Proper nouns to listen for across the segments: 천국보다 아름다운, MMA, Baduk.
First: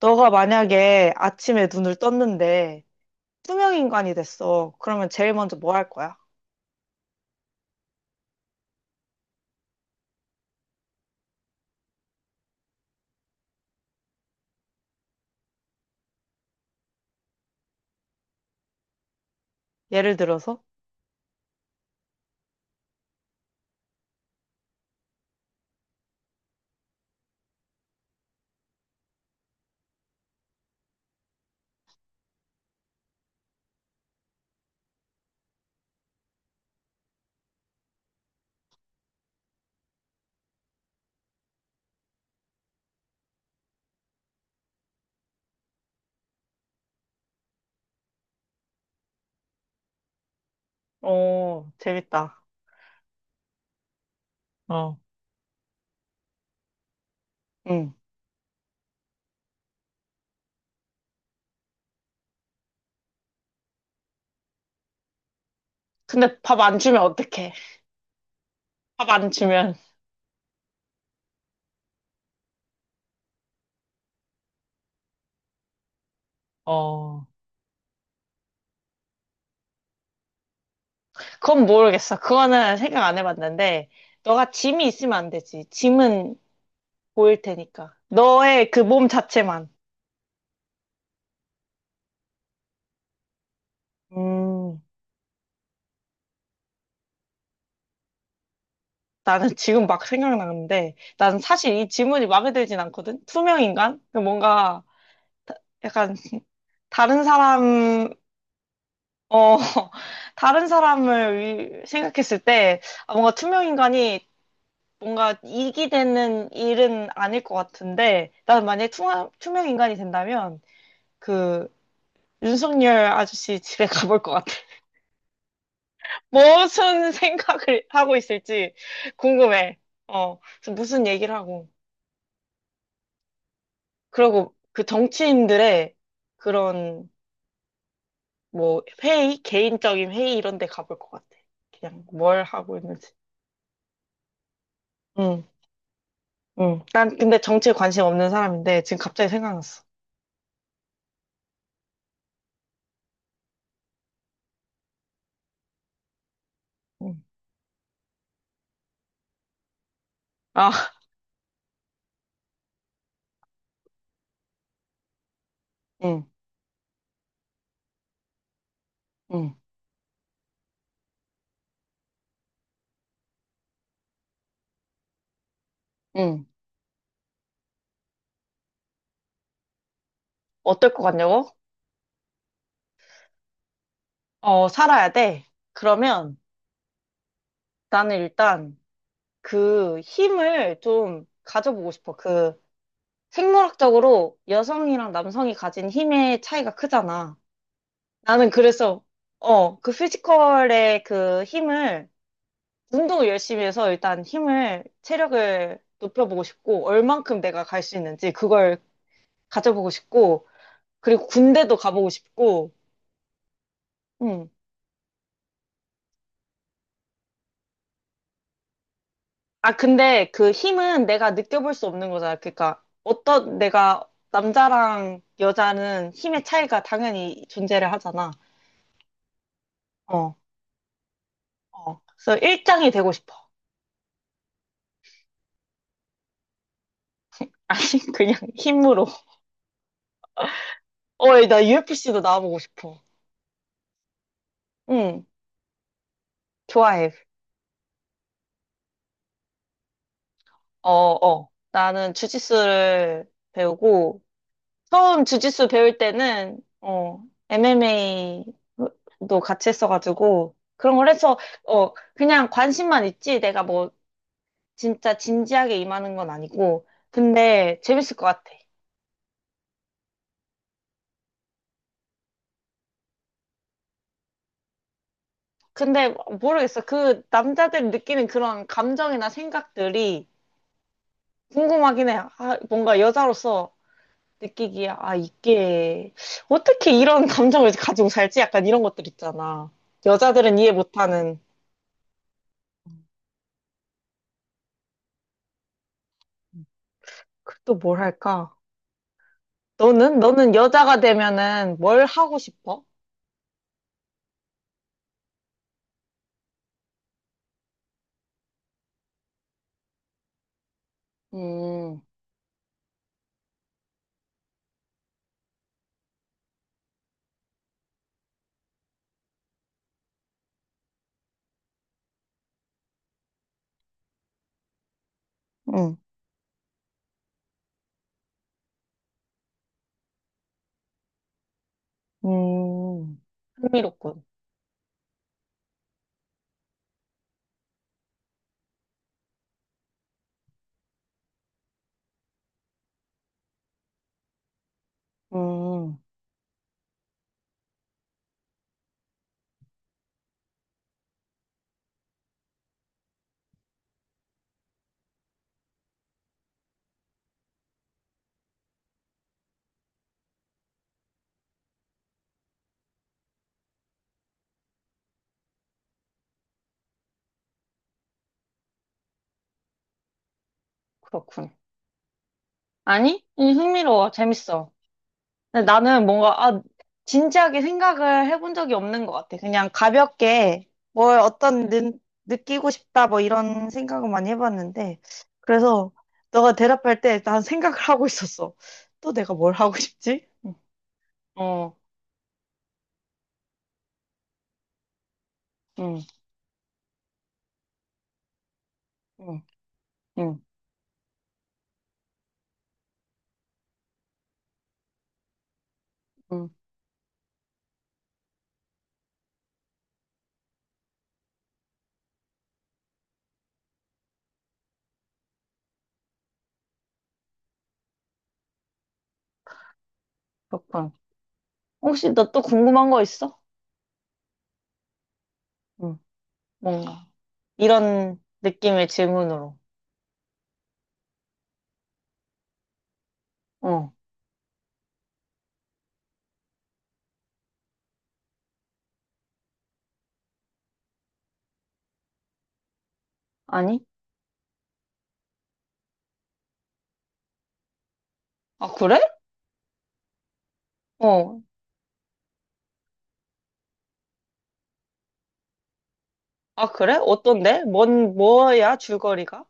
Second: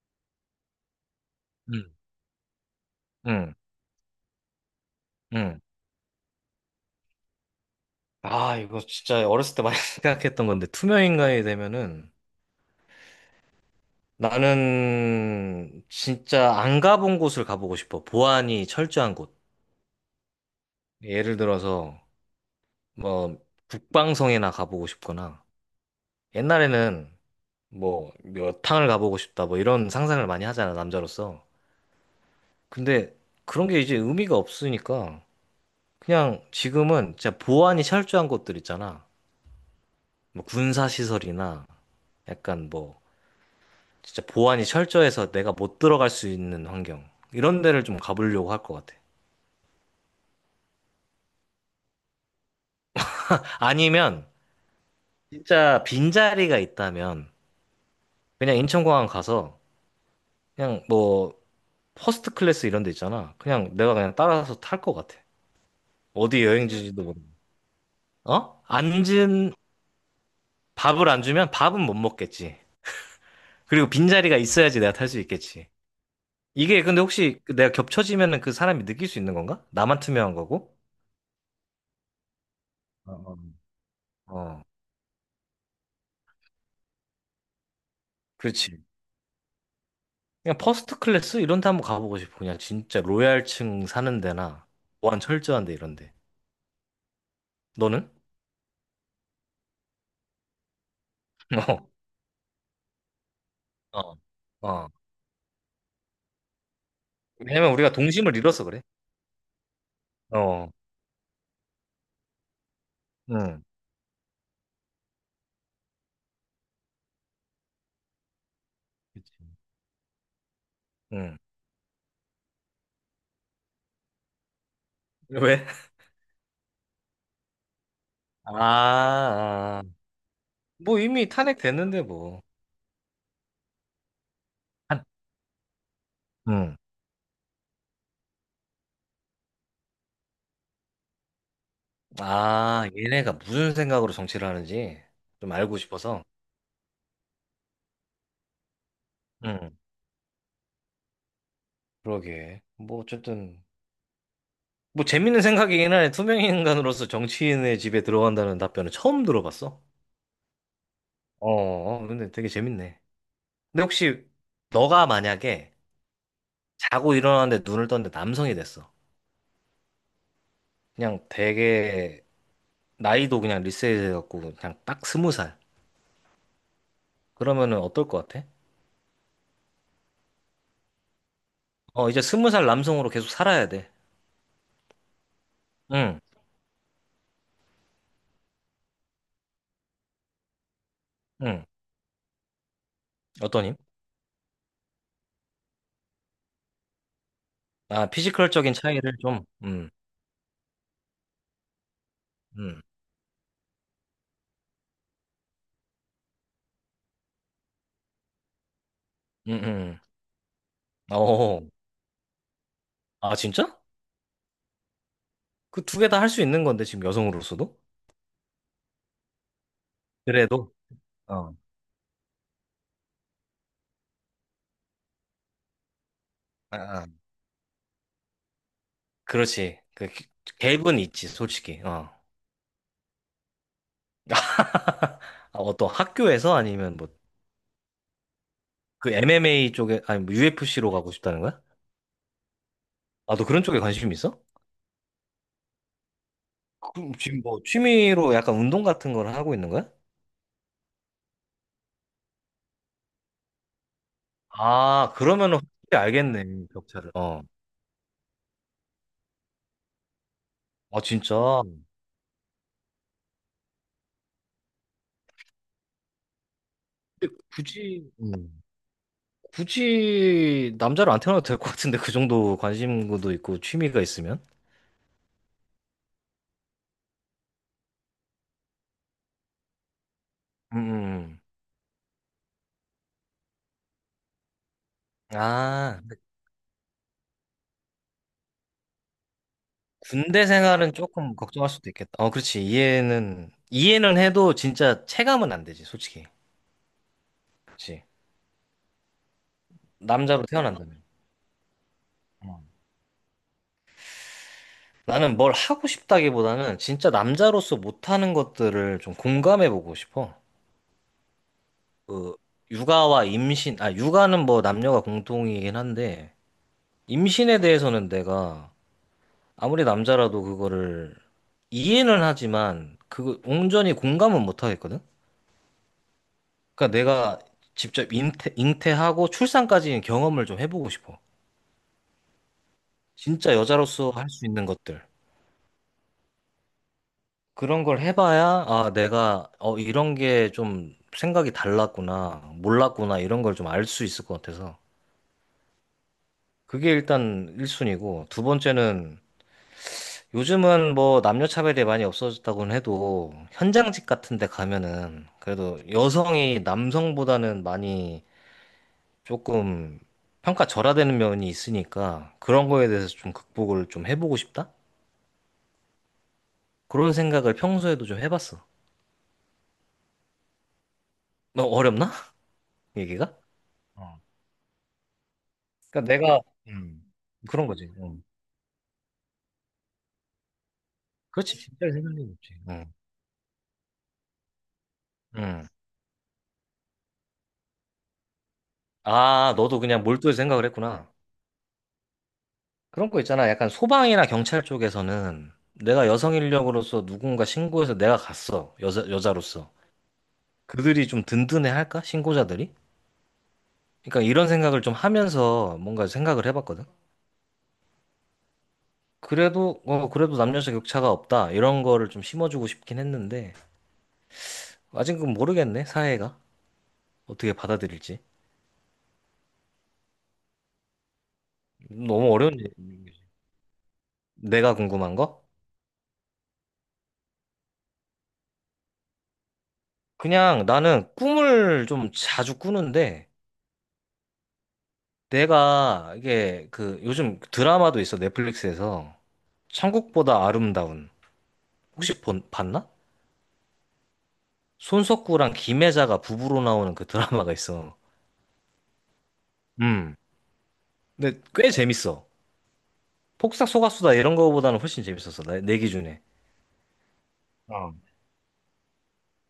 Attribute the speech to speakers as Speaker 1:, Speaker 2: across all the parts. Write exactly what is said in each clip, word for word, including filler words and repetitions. Speaker 1: 너가 만약에 아침에
Speaker 2: 음,
Speaker 1: 눈을 떴는데
Speaker 2: 음,
Speaker 1: 투명인간이 됐어. 그러면 제일 먼저
Speaker 2: 음.
Speaker 1: 뭐 할 거야?
Speaker 2: 아, 이거 진짜 어렸을 때 많이 생각했던 건데, 투명인간이 되면은 나는 진짜 안 가본 곳을 가보고 싶어. 보안이 철저한 곳.
Speaker 1: 예를 들어서?
Speaker 2: 예를 들어서 뭐 북방성이나 가보고 싶거나 옛날에는 뭐 여탕을 가보고 싶다 뭐 이런 상상을 많이 하잖아, 남자로서. 근데 그런 게 이제 의미가 없으니까 그냥 지금은 진짜 보안이 철저한 곳들 있잖아. 뭐 군사시설이나 약간 뭐 진짜 보안이 철저해서 내가 못 들어갈 수 있는 환경. 이런 데를 좀 가보려고 할 것 같아.
Speaker 1: 오, 재밌다.
Speaker 2: 아니면
Speaker 1: 어,
Speaker 2: 진짜 빈자리가 있다면
Speaker 1: 응.
Speaker 2: 그냥 인천공항 가서 그냥 뭐 퍼스트 클래스 이런 데 있잖아. 그냥 내가 그냥 따라서 탈 것 같아.
Speaker 1: 근데
Speaker 2: 어디
Speaker 1: 밥 안 주면
Speaker 2: 여행지지도 모르
Speaker 1: 어떡해?
Speaker 2: 어?
Speaker 1: 밥 안
Speaker 2: 앉은
Speaker 1: 주면.
Speaker 2: 밥을 안 주면 밥은 못 먹겠지. 그리고 빈자리가 있어야지 내가 탈 수 있겠지. 이게 근데
Speaker 1: 어,
Speaker 2: 혹시 내가 겹쳐지면은 그 사람이 느낄 수 있는 건가? 나만 투명한 거고?
Speaker 1: 그건 모르겠어. 그거는 생각
Speaker 2: 어,
Speaker 1: 안
Speaker 2: 어.
Speaker 1: 해봤는데, 너가
Speaker 2: 어,
Speaker 1: 짐이 있으면 안 되지. 짐은 보일 테니까. 너의 그
Speaker 2: 그렇지.
Speaker 1: 몸 자체만.
Speaker 2: 그냥 퍼스트 클래스 이런 데 한번 가보고 싶어. 그냥 진짜 로얄층 사는 데나
Speaker 1: 음,
Speaker 2: 보안 철저한 데 이런 데. 너는?
Speaker 1: 나는 지금 막 생각나는데, 난 사실 이 질문이 마음에 들진 않거든?
Speaker 2: 어.
Speaker 1: 투명인간?
Speaker 2: 어.
Speaker 1: 뭔가
Speaker 2: 어.
Speaker 1: 약간 다른
Speaker 2: 왜냐면 우리가
Speaker 1: 사람,
Speaker 2: 동심을 잃어서 그래.
Speaker 1: 어, 다른
Speaker 2: 어.
Speaker 1: 사람을 위- 생각했을 때 아, 뭔가
Speaker 2: 응.
Speaker 1: 투명 인간이 뭔가 이익이 되는 일은 아닐 것 같은데, 난 만약에 투명,
Speaker 2: 그치.
Speaker 1: 투명 인간이 된다면
Speaker 2: 응.
Speaker 1: 그 윤석열 아저씨 집에 가볼 것 같아.
Speaker 2: 왜?
Speaker 1: 무슨 생각을 하고 있을지
Speaker 2: 아,
Speaker 1: 궁금해.
Speaker 2: 아.
Speaker 1: 어, 그래서
Speaker 2: 뭐
Speaker 1: 무슨
Speaker 2: 이미
Speaker 1: 얘기를 하고.
Speaker 2: 탄핵됐는데 뭐.
Speaker 1: 그리고 그
Speaker 2: 한.
Speaker 1: 정치인들의
Speaker 2: 응.
Speaker 1: 그런 뭐 회의, 개인적인 회의 이런 데 가볼 것 같아. 그냥 뭘 하고
Speaker 2: 아,
Speaker 1: 있는지.
Speaker 2: 얘네가 무슨 생각으로 정치를 하는지
Speaker 1: 응,
Speaker 2: 좀 알고 싶어서.
Speaker 1: 응. 난 근데 정치에 관심 없는 사람인데 지금 갑자기
Speaker 2: 응.
Speaker 1: 생각났어.
Speaker 2: 그러게. 뭐 어쨌든 뭐 재밌는 생각이긴 하네. 투명 인간으로서
Speaker 1: 응,
Speaker 2: 정치인의 집에 들어간다는 답변은 처음 들어봤어.
Speaker 1: 아,
Speaker 2: 어, 어, 근데 되게 재밌네. 근데 혹시 너가 만약에
Speaker 1: 응,
Speaker 2: 자고 일어나는데 눈을 떴는데 남성이 됐어.
Speaker 1: 응,
Speaker 2: 그냥 되게 나이도 그냥 리셋해갖고 그냥 딱 스무 살.
Speaker 1: 응.
Speaker 2: 그러면은 어떨 것 같아?
Speaker 1: 어떨 것 같냐고?
Speaker 2: 어, 이제 스무 살 남성으로 계속 살아야 돼.
Speaker 1: 어, 살아야 돼.
Speaker 2: 응,
Speaker 1: 그러면 나는 일단 그 힘을 좀
Speaker 2: 응.
Speaker 1: 가져보고 싶어. 그
Speaker 2: 어떠니?
Speaker 1: 생물학적으로 여성이랑 남성이 가진 힘의 차이가 크잖아.
Speaker 2: 아,
Speaker 1: 나는
Speaker 2: 피지컬적인
Speaker 1: 그래서,
Speaker 2: 차이를 좀,
Speaker 1: 어,
Speaker 2: 음,
Speaker 1: 그 피지컬의 그 힘을
Speaker 2: 음,
Speaker 1: 운동을 열심히 해서 일단 힘을, 체력을 높여보고 싶고, 얼만큼 내가 갈 수 있는지 그걸
Speaker 2: 음,
Speaker 1: 가져보고
Speaker 2: 음.
Speaker 1: 싶고,
Speaker 2: 음.
Speaker 1: 그리고
Speaker 2: 어,
Speaker 1: 군대도 가보고 싶고,
Speaker 2: 아, 진짜?
Speaker 1: 음.
Speaker 2: 그 두 개 다 할 수 있는 건데, 지금 여성으로서도?
Speaker 1: 아, 근데 그
Speaker 2: 그래도?
Speaker 1: 힘은 내가
Speaker 2: 어.
Speaker 1: 느껴볼 수 없는 거잖아. 그러니까 어떤 내가 남자랑 여자는 힘의
Speaker 2: 아,
Speaker 1: 차이가
Speaker 2: 아.
Speaker 1: 당연히 존재를 하잖아.
Speaker 2: 그렇지. 그
Speaker 1: 어,
Speaker 2: 갭은 있지, 솔직히.
Speaker 1: 어.
Speaker 2: 어.
Speaker 1: 그래서 일장이 되고 싶어.
Speaker 2: 아, 어떤 학교에서 아니면 뭐
Speaker 1: 아니, 그냥 힘으로.
Speaker 2: 그 엠엠에이 쪽에 아니 뭐 유에프씨로 가고
Speaker 1: 어,
Speaker 2: 싶다는 거야?
Speaker 1: 나 유에프씨도 나와보고 싶어.
Speaker 2: 아, 너 그런 쪽에 관심 있어?
Speaker 1: 응, 좋아해.
Speaker 2: 그럼 지금 뭐 취미로 약간 운동 같은 걸 하고 있는 거야?
Speaker 1: 어, 어. 나는 주짓수를 배우고,
Speaker 2: 아,
Speaker 1: 처음
Speaker 2: 그러면은
Speaker 1: 주짓수 배울
Speaker 2: 확실히 알겠네,
Speaker 1: 때는,
Speaker 2: 격차를.
Speaker 1: 어,
Speaker 2: 어.
Speaker 1: 엠엠에이도 같이 했어가지고, 그런
Speaker 2: 아,
Speaker 1: 걸 해서,
Speaker 2: 진짜.
Speaker 1: 어, 그냥 관심만 있지. 내가 뭐, 진짜 진지하게 임하는 건 아니고.
Speaker 2: 근데
Speaker 1: 근데,
Speaker 2: 굳이
Speaker 1: 재밌을 것 같아.
Speaker 2: 음, 굳이 남자로 안 태어나도 될 것 같은데 그 정도 관심도 있고 취미가 있으면?
Speaker 1: 근데, 모르겠어. 그, 남자들이 느끼는 그런 감정이나 생각들이
Speaker 2: 음. 음.
Speaker 1: 궁금하긴 해. 아, 뭔가 여자로서 느끼기에, 아,
Speaker 2: 아,
Speaker 1: 이게,
Speaker 2: 근데
Speaker 1: 어떻게 이런 감정을 가지고 살지? 약간 이런 것들 있잖아.
Speaker 2: 군대
Speaker 1: 여자들은 이해
Speaker 2: 생활은 조금
Speaker 1: 못하는,
Speaker 2: 걱정할 수도 있겠다. 어, 그렇지. 이해는 이해는 해도 진짜 체감은 안 되지, 솔직히.
Speaker 1: 그 또 뭘
Speaker 2: 그치.
Speaker 1: 할까? 너는?
Speaker 2: 남자로
Speaker 1: 너는 여자가
Speaker 2: 태어난다면.
Speaker 1: 되면은 뭘 하고 싶어?
Speaker 2: 나는 뭘 하고 싶다기보다는 진짜 남자로서 못하는 것들을 좀 공감해보고 싶어.
Speaker 1: 음,
Speaker 2: 그, 육아와 임신, 아, 육아는 뭐 남녀가 공통이긴 한데, 임신에 대해서는 내가 아무리 남자라도 그거를 이해는 하지만, 그거 온전히 공감은 못하겠거든?
Speaker 1: 응,
Speaker 2: 그러니까 내가 직접 잉태, 잉태하고 출산까지 경험을 좀 해보고 싶어.
Speaker 1: 음,
Speaker 2: 진짜 여자로서
Speaker 1: 흥미롭군.
Speaker 2: 할 수 있는 것들. 그런 걸 해봐야, 아, 내가, 어, 이런 게 좀 생각이 달랐구나, 몰랐구나, 이런 걸 좀 알 수 있을 것 같아서.
Speaker 1: 음,
Speaker 2: 그게 일단 1순위고, 두 번째는, 요즘은 뭐 남녀 차별이 많이 없어졌다고는 해도, 현장직 같은 데 가면은, 그래도 여성이 남성보다는 많이 조금 평가 절하되는 면이 있으니까, 그런 거에 대해서 좀 극복을 좀 해보고 싶다? 그런 생각을 평소에도 좀 해봤어.
Speaker 1: 그렇군.
Speaker 2: 너 어렵나?
Speaker 1: 아니?
Speaker 2: 얘기가?
Speaker 1: 이 흥미로워. 재밌어. 근데 나는
Speaker 2: 그러니까 내가
Speaker 1: 뭔가, 아,
Speaker 2: 음,
Speaker 1: 진지하게
Speaker 2: 그런 거지. 음.
Speaker 1: 생각을 해본 적이 없는 것 같아. 그냥 가볍게 뭘
Speaker 2: 그렇지,
Speaker 1: 어떤
Speaker 2: 진짜
Speaker 1: 느,
Speaker 2: 생각이 없지
Speaker 1: 느끼고
Speaker 2: 음.
Speaker 1: 싶다 뭐 이런 생각을 많이 해봤는데
Speaker 2: 음.
Speaker 1: 그래서 너가 대답할 때 난 생각을 하고 있었어. 또 내가 뭘
Speaker 2: 아,
Speaker 1: 하고
Speaker 2: 너도 그냥
Speaker 1: 싶지?
Speaker 2: 몰두해
Speaker 1: 응.
Speaker 2: 생각을 했구나.
Speaker 1: 어,
Speaker 2: 그런 거 있잖아. 약간 소방이나 경찰 쪽에서는
Speaker 1: 응,
Speaker 2: 내가 여성 인력으로서 누군가 신고해서 내가 갔어. 여자,
Speaker 1: 응,
Speaker 2: 여자로서.
Speaker 1: 응,
Speaker 2: 그들이 좀 든든해 할까? 신고자들이? 그러니까 이런 생각을 좀 하면서 뭔가 생각을
Speaker 1: 응,
Speaker 2: 해봤거든. 그래도, 어, 그래도 남녀 격차가 없다. 이런 거를 좀 심어주고 싶긴 했는데, 아직은 모르겠네, 사회가. 어떻게 받아들일지.
Speaker 1: 그렇군. 혹시 너
Speaker 2: 너무
Speaker 1: 또
Speaker 2: 어려운 얘기.
Speaker 1: 궁금한 거 있어?
Speaker 2: 내가 궁금한 거?
Speaker 1: 응, 뭔가. 이런 느낌의 질문으로.
Speaker 2: 그냥 나는 꿈을 좀 자주 꾸는데
Speaker 1: 어,
Speaker 2: 내가 이게 그 요즘 드라마도 있어 넷플릭스에서 천국보다 아름다운 혹시 본, 봤나?
Speaker 1: 아니?
Speaker 2: 손석구랑 김혜자가 부부로 나오는 그 드라마가 있어.
Speaker 1: 아, 그래?
Speaker 2: 음.
Speaker 1: 어,
Speaker 2: 근데 꽤 재밌어. 폭삭 속았수다 이런 거보다는 훨씬 재밌었어. 내, 내 기준에.
Speaker 1: 아, 그래? 어떤데?
Speaker 2: 어.
Speaker 1: 뭔, 뭐야, 줄거리가?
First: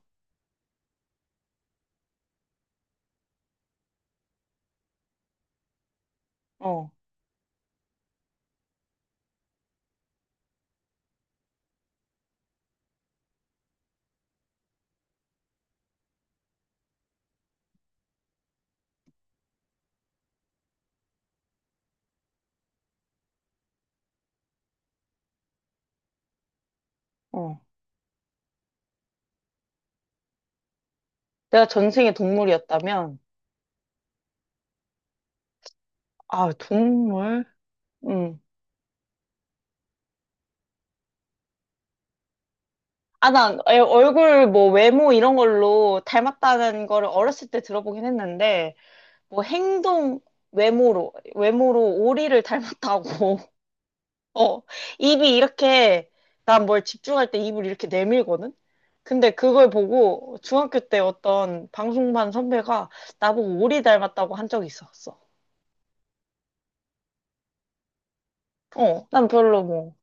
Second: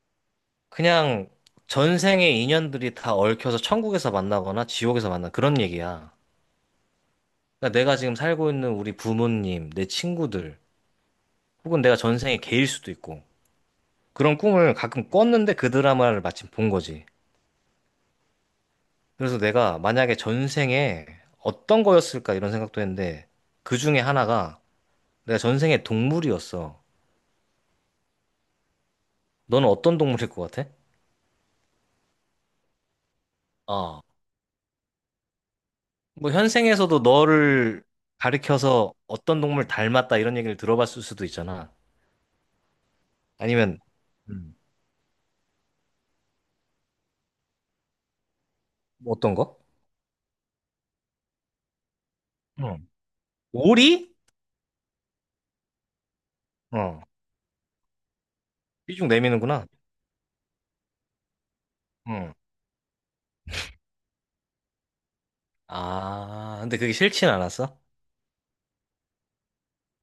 Speaker 2: 그냥 전생의 인연들이 다 얽혀서 천국에서 만나거나 지옥에서 만나 그런 얘기야.
Speaker 1: 어,
Speaker 2: 그러니까 내가 지금 살고 있는 우리 부모님, 내 친구들 혹은 내가 전생에 개일 수도 있고 그런 꿈을 가끔 꿨는데 그 드라마를 마침 본 거지. 그래서 내가 만약에 전생에 어떤 거였을까 이런 생각도 했는데 그 중에 하나가 내가 전생에 동물이었어.
Speaker 1: 어.
Speaker 2: 너는 어떤 동물일 것 같아?
Speaker 1: 내가 전생에 동물이었다면,
Speaker 2: 어. 뭐
Speaker 1: 아,
Speaker 2: 현생에서도
Speaker 1: 동물?
Speaker 2: 너를
Speaker 1: 응.
Speaker 2: 가리켜서 어떤 동물 닮았다 이런 얘기를 들어봤을 수도 있잖아.
Speaker 1: 아, 난
Speaker 2: 아니면
Speaker 1: 애- 얼굴,
Speaker 2: 음.
Speaker 1: 뭐, 외모 이런 걸로 닮았다는 거를 어렸을 때 들어보긴 했는데,
Speaker 2: 뭐 어떤
Speaker 1: 뭐,
Speaker 2: 거?
Speaker 1: 행동, 외모로, 외모로 오리를
Speaker 2: 어.
Speaker 1: 닮았다고.
Speaker 2: 오리?
Speaker 1: 어, 입이 이렇게, 난 뭘
Speaker 2: 어.
Speaker 1: 집중할 때 입을 이렇게 내밀거든?
Speaker 2: 삐죽
Speaker 1: 근데
Speaker 2: 내미는구나.
Speaker 1: 그걸 보고 중학교 때 어떤 방송반
Speaker 2: 응.
Speaker 1: 선배가 나보고 오리 닮았다고 한 적이 있었어.
Speaker 2: 아, 근데 그게 싫진 않았어?
Speaker 1: 어, 난 별로 뭐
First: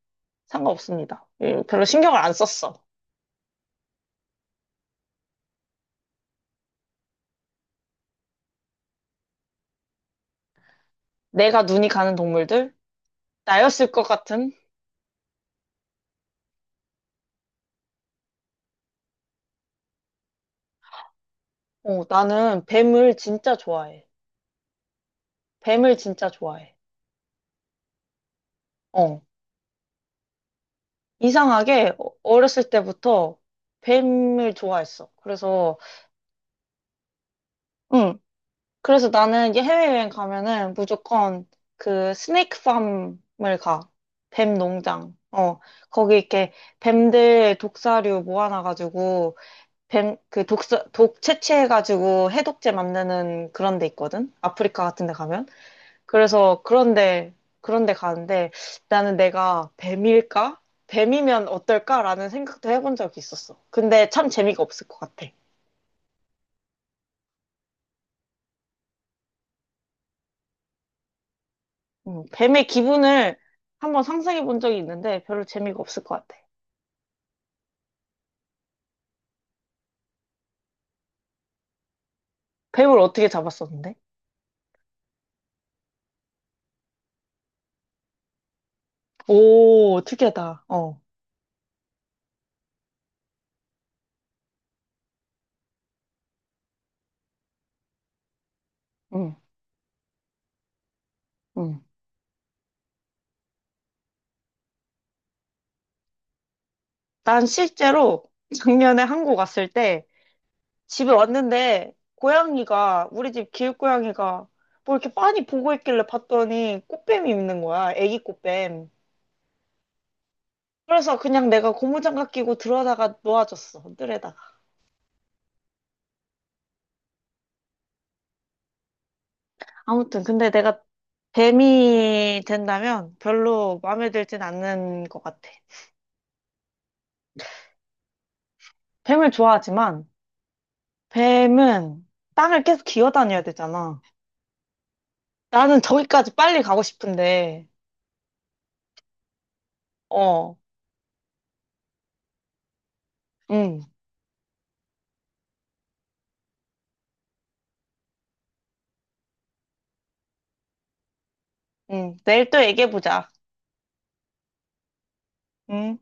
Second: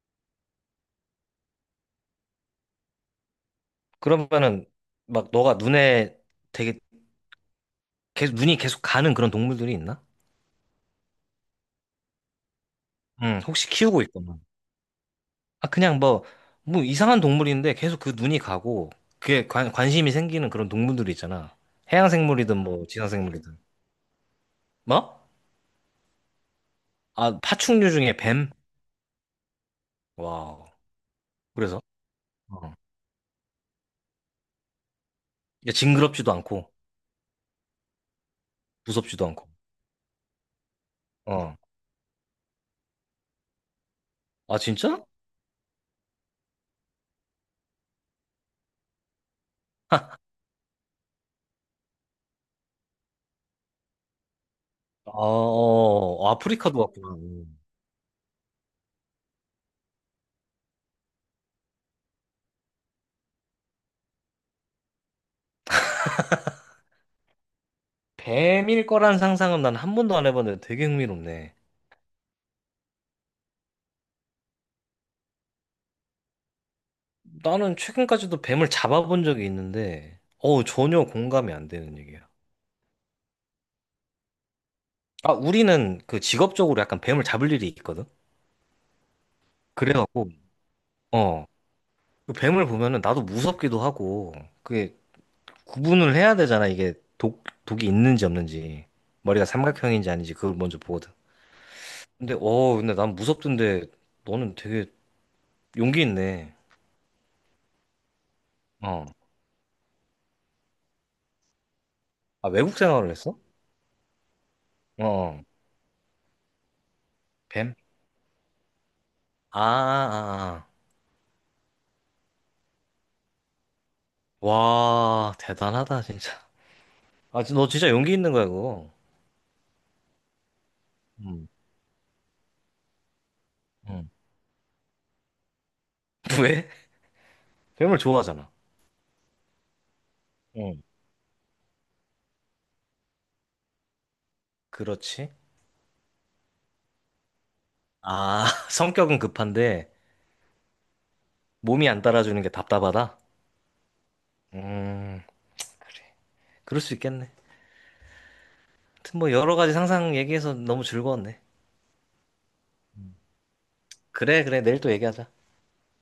Speaker 1: 상관없습니다. 예, 별로 신경을 안 썼어.
Speaker 2: 그러면은 막 너가 눈에 되게 계속 눈이 계속 가는 그런 동물들이 있나?
Speaker 1: 내가 눈이 가는 동물들?
Speaker 2: 응, 혹시
Speaker 1: 나였을
Speaker 2: 키우고
Speaker 1: 것
Speaker 2: 있거나.
Speaker 1: 같은?
Speaker 2: 아, 그냥 뭐, 뭐 이상한 동물인데 계속 그 눈이 가고 그게 관, 관심이 생기는 그런 동물들이 있잖아.
Speaker 1: 어,
Speaker 2: 해양 생물이든
Speaker 1: 나는
Speaker 2: 뭐 지상
Speaker 1: 뱀을 진짜
Speaker 2: 생물이든.
Speaker 1: 좋아해.
Speaker 2: 뭐?
Speaker 1: 뱀을 진짜 좋아해.
Speaker 2: 아, 파충류 중에 뱀?
Speaker 1: 어,
Speaker 2: 와우. 그래서?
Speaker 1: 이상하게 어- 어렸을
Speaker 2: 어.
Speaker 1: 때부터 뱀을 좋아했어.
Speaker 2: 야,
Speaker 1: 그래서
Speaker 2: 징그럽지도 않고
Speaker 1: 응, 그래서
Speaker 2: 무섭지도 않고.
Speaker 1: 나는 이제 해외여행 가면은 무조건
Speaker 2: 어.
Speaker 1: 그 스네이크 팜을 가. 뱀
Speaker 2: 아, 진짜?
Speaker 1: 농장. 어, 거기 이렇게 뱀들 독사류 모아놔가지고, 뱀, 그 독사, 독 채취해가지고 해독제 만드는 그런 데 있거든? 아프리카 같은
Speaker 2: 아,
Speaker 1: 데 가면?
Speaker 2: 어,
Speaker 1: 그래서
Speaker 2: 아프리카도 왔구나.
Speaker 1: 그런데,
Speaker 2: 음.
Speaker 1: 그런데 가는데 나는 내가 뱀일까? 뱀이면 어떨까라는 생각도 해본 적이 있었어. 근데 참 재미가 없을 것 같아.
Speaker 2: 뱀일 거란 상상은 난 한 번도 안 해봤는데 되게 흥미롭네.
Speaker 1: 음, 뱀의 기분을 한번 상상해 본 적이 있는데 별로 재미가 없을 것 같아.
Speaker 2: 나는 최근까지도 뱀을 잡아본 적이 있는데, 어우, 전혀 공감이 안 되는 얘기야.
Speaker 1: 뱀을 어떻게 잡았었는데?
Speaker 2: 아, 우리는 그 직업적으로 약간 뱀을 잡을 일이 있거든?
Speaker 1: 오,
Speaker 2: 그래갖고,
Speaker 1: 특이하다. 어.
Speaker 2: 어, 그 뱀을 보면은 나도 무섭기도 하고, 그게 구분을 해야 되잖아, 이게 독, 독이 있는지 없는지.
Speaker 1: 응,
Speaker 2: 머리가 삼각형인지 아닌지 그걸 먼저 보거든.
Speaker 1: 응.
Speaker 2: 근데, 어, 근데 난 무섭던데, 너는 되게 용기 있네.
Speaker 1: 난 실제로 작년에
Speaker 2: 어.
Speaker 1: 한국 왔을 때 집에 왔는데
Speaker 2: 아, 외국
Speaker 1: 고양이가
Speaker 2: 생활을
Speaker 1: 우리
Speaker 2: 했어?
Speaker 1: 집 길고양이가 뭐
Speaker 2: 어.
Speaker 1: 이렇게
Speaker 2: 어.
Speaker 1: 빤히 보고 있길래 봤더니 꽃뱀이 있는
Speaker 2: 뱀?
Speaker 1: 거야. 애기 꽃뱀.
Speaker 2: 아, 아, 아.
Speaker 1: 그래서 그냥 내가 고무장갑 끼고 들어다가 놓아줬어. 뜰에다.
Speaker 2: 와, 대단하다, 진짜. 아, 너 진짜 용기 있는 거야, 그거.
Speaker 1: 아무튼 근데 내가
Speaker 2: 응,
Speaker 1: 뱀이 된다면 별로
Speaker 2: 응,
Speaker 1: 마음에 들진 않는 것 같아.
Speaker 2: 왜? 괴물 좋아하잖아.
Speaker 1: 뱀을 좋아하지만
Speaker 2: 응.
Speaker 1: 뱀은 땅을 계속 기어다녀야 되잖아.
Speaker 2: 그렇지.
Speaker 1: 나는 저기까지 빨리 가고 싶은데,
Speaker 2: 아, 성격은 급한데
Speaker 1: 어,
Speaker 2: 몸이 안 따라주는 게 답답하다?
Speaker 1: 응,
Speaker 2: 음, 그럴 수 있겠네. 하여튼 뭐 여러 가지 상상 얘기해서 너무 즐거웠네.
Speaker 1: 응. 내일 또 얘기해보자.
Speaker 2: 그래, 그래. 내일 또 얘기하자.
Speaker 1: 응.